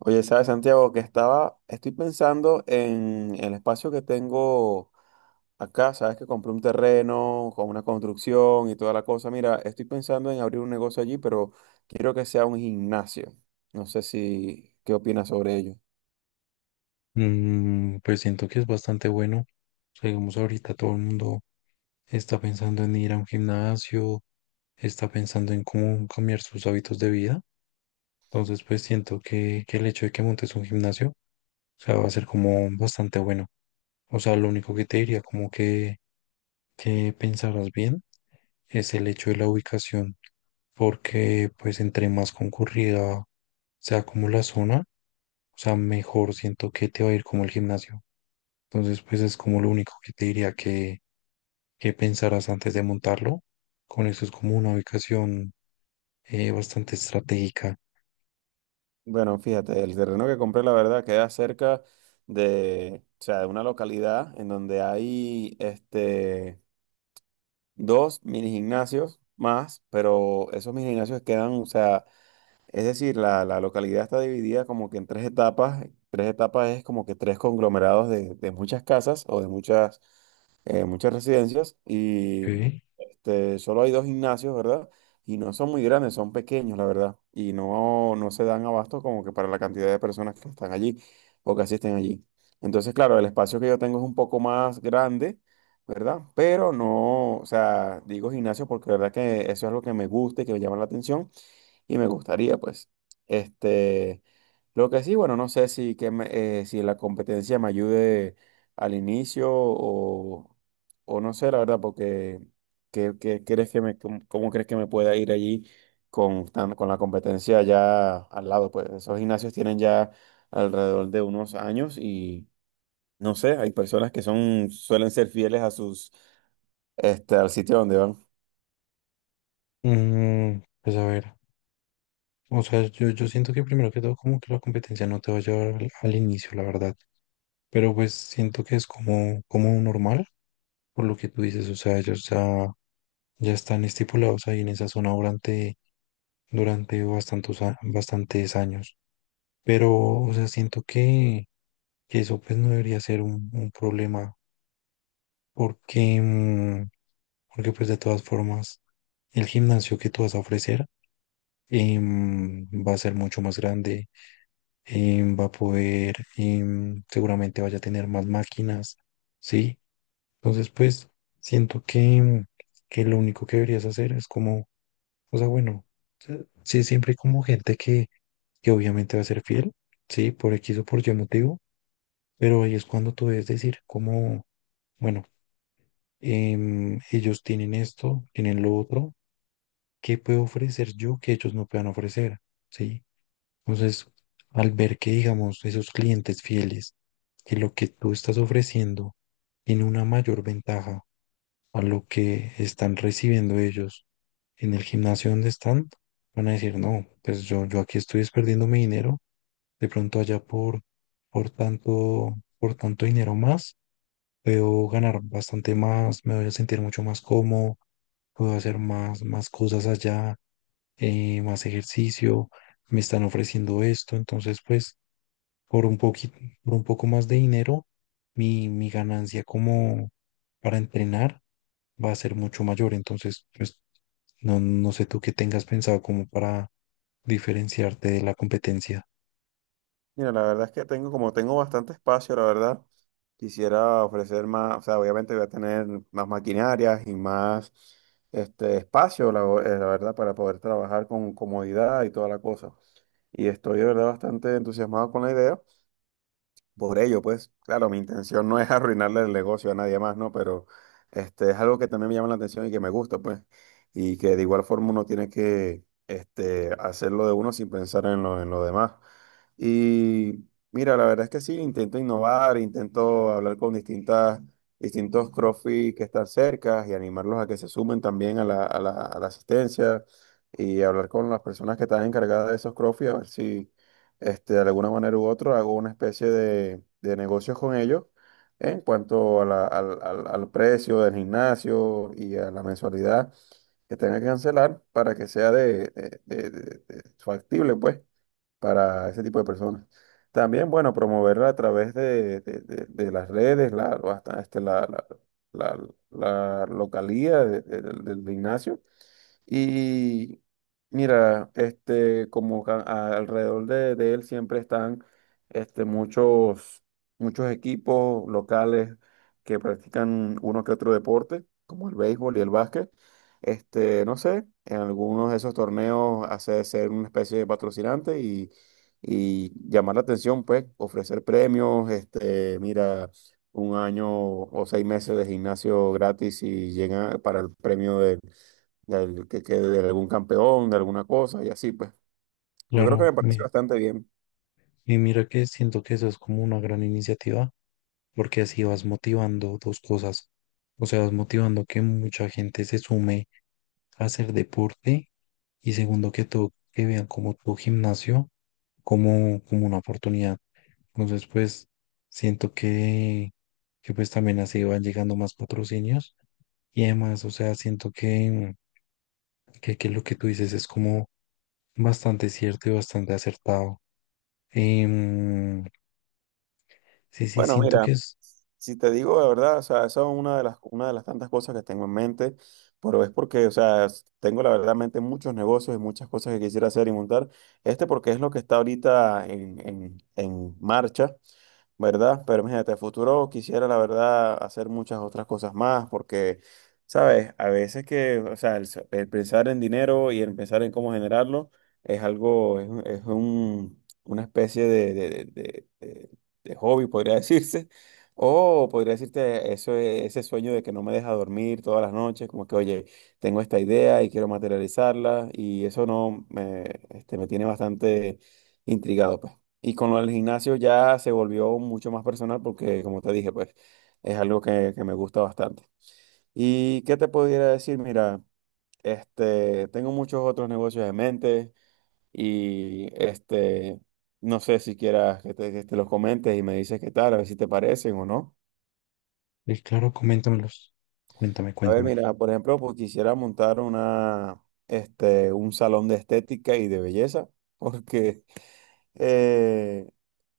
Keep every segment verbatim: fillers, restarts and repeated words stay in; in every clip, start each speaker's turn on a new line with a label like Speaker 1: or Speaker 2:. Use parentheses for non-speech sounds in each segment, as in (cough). Speaker 1: Oye, ¿sabes, Santiago? Que estaba, estoy pensando en el espacio que tengo acá. Sabes que compré un terreno con una construcción y toda la cosa. Mira, estoy pensando en abrir un negocio allí, pero quiero que sea un gimnasio. No sé si, ¿Qué opinas sobre ello?
Speaker 2: Mm, pues siento que es bastante bueno. O sea, digamos, ahorita todo el mundo está pensando en ir a un gimnasio, está pensando en cómo cambiar sus hábitos de vida. Entonces, pues siento que, que el hecho de que montes un gimnasio, o sea, va a ser como bastante bueno. O sea, lo único que te diría como que, que pensaras bien es el hecho de la ubicación, porque pues entre más concurrida sea como la zona, o sea, mejor siento que te va a ir como el gimnasio. Entonces, pues es como lo único que te diría que pensarás antes de montarlo. Con eso es como una ubicación eh, bastante estratégica.
Speaker 1: Bueno, fíjate, el terreno que compré, la verdad, queda cerca de, o sea, de una localidad en donde hay este, dos mini gimnasios más, pero esos mini gimnasios quedan, o sea, es decir, la, la localidad está dividida como que en tres etapas. Tres etapas es como que tres conglomerados de, de muchas casas o de muchas, eh, muchas residencias. Y
Speaker 2: ¿Ok?
Speaker 1: este, solo hay dos gimnasios, ¿verdad? Y no son muy grandes, son pequeños, la verdad. Y no, no se dan abasto como que para la cantidad de personas que están allí o que asisten allí. Entonces, claro, el espacio que yo tengo es un poco más grande, ¿verdad? Pero no, o sea, digo gimnasio porque la verdad que eso es lo que me gusta y que me llama la atención y me gustaría, pues. Este, lo que sí, bueno, no sé si, que me- eh, si la competencia me ayude al inicio o, o no sé, la verdad, porque ¿qué, qué crees que me, cómo, ¿cómo crees que me pueda ir allí con, tan- con la competencia ya al lado? Pues esos gimnasios tienen ya alrededor de unos años y no sé, hay personas que son, suelen ser fieles a sus, este, al sitio donde van.
Speaker 2: Mm, pues a ver, o sea, yo, yo siento que primero que todo como que la competencia no te va a llevar al, al inicio, la verdad. Pero pues siento que es como, como normal, por lo que tú dices, o sea, ellos ya, ya están estipulados ahí en esa zona durante, durante bastantes, a- bastantes años. Pero, o sea, siento que, que eso pues no debería ser un, un problema porque, mm, porque pues de todas formas el gimnasio que tú vas a ofrecer em, va a ser mucho más grande, em, va a poder, em, seguramente vaya a tener más máquinas, ¿sí? Entonces pues siento que, que lo único que deberías hacer es como, o sea, bueno, se- sí, siempre hay como gente que, que obviamente va a ser fiel, ¿sí? Por X o por Y motivo, pero ahí es cuando tú debes decir como, bueno, em, ellos tienen esto, tienen lo otro, ¿qué puedo ofrecer yo que ellos no puedan ofrecer? ¿Sí? Entonces, al ver que, digamos, esos clientes fieles, que lo que tú estás ofreciendo tiene una mayor ventaja a lo que están recibiendo ellos en el gimnasio donde están, van a decir, no, pues yo, yo aquí estoy perdiendo mi dinero, de pronto allá por, por tanto, por tanto dinero más puedo ganar bastante más, me voy a sentir mucho más cómodo, puedo hacer más, más cosas allá, eh, más ejercicio, me están ofreciendo esto, entonces pues por un poquito, por un poco más de dinero, mi, mi ganancia como para entrenar va a ser mucho mayor, entonces pues no, no sé tú qué tengas pensado como para diferenciarte de la competencia.
Speaker 1: Mira, la verdad es que tengo, como tengo bastante espacio, la verdad, quisiera ofrecer más, o sea, obviamente voy a tener más maquinarias y más este espacio, la, eh, la verdad, para poder trabajar con comodidad y toda la cosa. Y estoy de verdad bastante entusiasmado con la idea. Por ello, pues, claro, mi intención no es (laughs) arruinarle el negocio a nadie más, ¿no? Pero este, es algo que también me llama la atención y que me gusta, pues, y que de igual forma uno tiene que este, hacerlo de uno sin pensar en lo, en lo demás. Y mira, la verdad es que sí, intento innovar, intento hablar con distintas, distintos CrossFit que están cerca y animarlos a que se sumen también a la, a la, a la asistencia, y hablar con las personas que están encargadas de esos CrossFit, a ver si este, de alguna manera u otra, hago una especie de, de negocios con ellos en cuanto a la- al, al- al precio del gimnasio y a la mensualidad que tenga que cancelar para que sea de, de- de- de- de- factible, pues, para ese tipo de personas. También, bueno, promoverla a través de, de- de- de las redes, la, hasta- este, la, la, la- la localía de- de- del del gimnasio. Y mira, este, como ca- a- alrededor de, de él siempre están este, muchos, muchos equipos locales que practican uno que otro deporte, como el béisbol y el básquet. Este, no sé, en algunos de esos torneos hace ser una especie de patrocinante y, y llamar la atención, pues, ofrecer premios, este, mira, un año o seis meses de gimnasio gratis y llega para el premio de del, que, que de algún campeón, de alguna cosa y así, pues. Yo creo que
Speaker 2: Claro,
Speaker 1: me parece
Speaker 2: me,
Speaker 1: bastante bien.
Speaker 2: Y mira que siento que eso es como una gran iniciativa, porque así vas motivando dos cosas. O sea, vas motivando que mucha gente se sume a hacer deporte y segundo que todo, que vean como tu gimnasio como, como una oportunidad. Entonces, pues, siento que, que pues también así van llegando más patrocinios y además, o sea, siento que, que, que lo que tú dices es como bastante cierto y bastante acertado. Em, sí, sí,
Speaker 1: Bueno,
Speaker 2: siento
Speaker 1: mira,
Speaker 2: que es.
Speaker 1: si te digo la verdad, o sea, esa es una de las, una de las tantas cosas que tengo en mente, pero es porque, o sea, s- tengo la verdad en mente muchos negocios y muchas cosas que quisiera hacer y montar. Este porque es lo que está ahorita en, en, en marcha. ¿Verdad? Pero imagínate, a futuro quisiera, la verdad, hacer muchas otras cosas más, porque, ¿sabes? A veces que, o sea, el, s- el pensar en dinero y el pensar en cómo generarlo es algo, es, un- es un- una especie de, de, de- de- de- de hobby, podría (laughs) decirse. O podría decirte eso, e- ese sueño de que no me deja dormir todas las noches, como que, oye, tengo esta idea y quiero materializarla, y eso no me, este, me tiene bastante intrigado, pues. Y con lo del gimnasio ya se volvió mucho más personal porque, como te dije, pues es algo que, que me gusta bastante. ¿Y qué te pudiera decir? Mira, este, tengo muchos otros negocios en mente y este, no sé si quieras que te, que te los comentes y me dices qué tal, a ver si te parecen o no.
Speaker 2: Eh, claro, coméntamelos. Cuéntame,
Speaker 1: A ver,
Speaker 2: cuéntame.
Speaker 1: mira, por ejemplo, pues quisiera montar una, este, un salón de estética y de belleza (laughs) porque eh,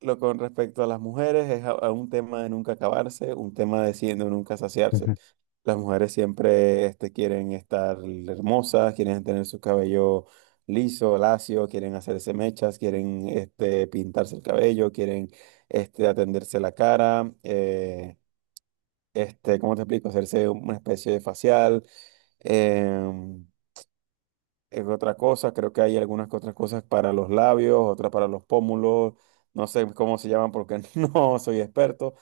Speaker 1: lo con respecto a las mujeres es a, a un tema de nunca acabarse, un tema de siendo nunca saciarse.
Speaker 2: Ujú.
Speaker 1: Las mujeres siempre este, quieren estar hermosas, quieren tener su cabello liso, lacio, quieren hacerse mechas, quieren este, pintarse el cabello, quieren este, atenderse la cara, eh, este, ¿cómo te explico? Hacerse una especie de facial. em, es otra cosa, creo que hay algunas que otras cosas para los labios, otras para los pómulos, no sé cómo se llaman porque (laughs) no soy experto,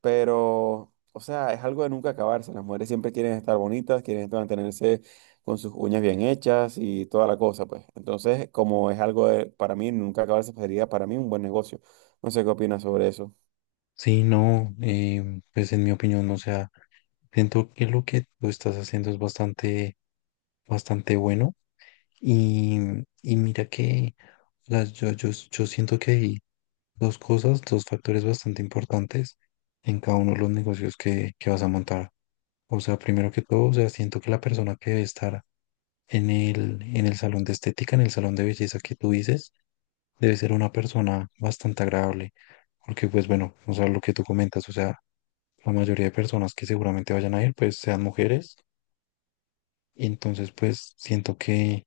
Speaker 1: pero, o sea, es algo de nunca acabarse, las mujeres siempre quieren estar bonitas, quieren estar- mantenerse con sus uñas bien hechas y toda la cosa, pues. Entonces, como es algo de- para mí, nunca acabarse, pues, sería para mí un buen negocio. No sé qué opinas sobre eso.
Speaker 2: Sí, no, eh, pues en mi opinión, o sea, siento que lo que tú estás haciendo es bastante, bastante bueno. Y, mm, y mira que las, yo, yo, yo siento que hay dos cosas, dos factores bastante importantes en cada uno de los negocios que, que vas a montar. O sea, primero que todo, o sea, siento que la persona que debe estar en el, en el salón de estética, en el salón de belleza que tú dices, debe ser una persona bastante agradable, porque pues bueno, o sea, lo que tú comentas, o sea, la mayoría de personas que seguramente vayan a ir, pues sean mujeres, y entonces pues siento que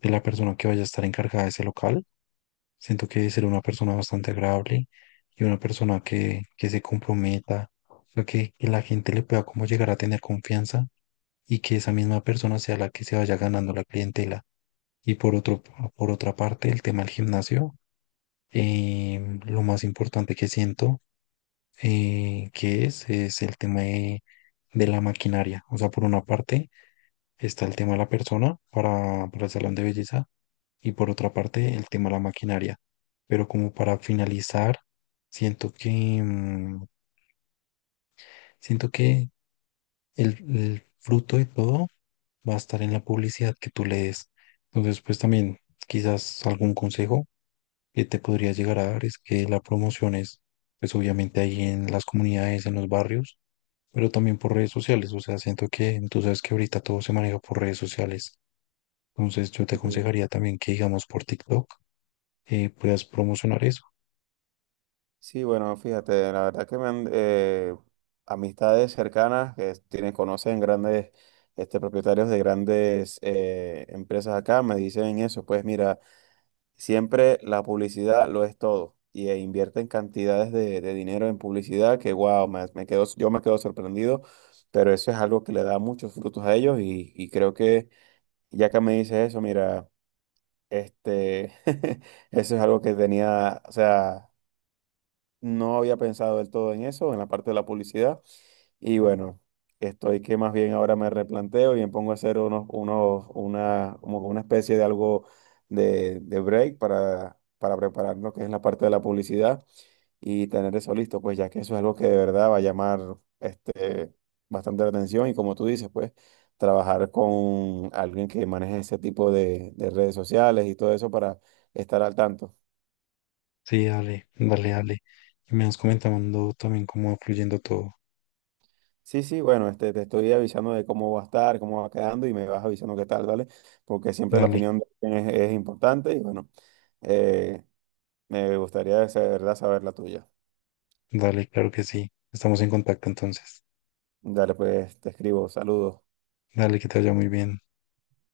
Speaker 2: de la persona que vaya a estar encargada de ese local, siento que debe ser una persona bastante agradable y una persona que, que se comprometa, o sea, que, que la gente le pueda como llegar a tener confianza y que esa misma persona sea la que se vaya ganando la clientela. Y por otro, por otra parte, el tema del gimnasio. eh, lo más importante que siento eh, que es, es el tema de, de la maquinaria. O sea, por una parte está el tema de la persona para, para el salón de belleza y por otra parte el tema de la maquinaria. Pero como para finalizar, siento que, mm, siento que el, el fruto de todo va a estar en la publicidad que tú le des. Entonces, pues también quizás algún consejo que te podría llegar a dar es que la promoción es, pues obviamente ahí en las comunidades, en los barrios, pero también por redes sociales. O sea, siento que tú sabes que ahorita todo se maneja por redes sociales. Entonces yo te
Speaker 1: Sí.
Speaker 2: aconsejaría también que, digamos, por TikTok eh, puedas promocionar eso.
Speaker 1: Sí, bueno, fíjate, la verdad que me han, eh, amistades cercanas que tienen, conocen grandes este, propietarios de grandes eh, empresas acá me dicen eso, pues mira, siempre la publicidad lo es todo y eh, invierten cantidades de, de dinero en publicidad que wow, me, me quedo, yo me quedo sorprendido, pero eso es algo que le da muchos frutos a ellos y, y creo que ya que me dices eso, mira, este, (laughs) eso es algo que tenía, o sea... No había pensado del todo en eso, en la parte de la publicidad. Y bueno, estoy que más bien ahora me replanteo y me pongo a hacer unos, unos, una, como una especie de algo de, de break para, para preparar lo que es la parte de la publicidad y tener eso listo, pues ya que eso es algo que de verdad va a llamar este, bastante la atención y como tú dices, pues trabajar con alguien que maneje ese tipo de, de redes sociales y todo eso para estar al tanto.
Speaker 2: Sí, dale, dale, dale. Y me vas comentando también cómo va fluyendo todo.
Speaker 1: Sí, sí, bueno, este, te estoy avisando de cómo va a estar, cómo va quedando y me vas avisando qué tal, ¿vale? Porque siempre la
Speaker 2: Dale,
Speaker 1: opinión de alguien es, es importante y bueno, eh, me gustaría de verdad saber la tuya.
Speaker 2: dale, claro que sí. Estamos en contacto entonces.
Speaker 1: Dale, pues te escribo, saludos.
Speaker 2: Dale, que te vaya muy bien.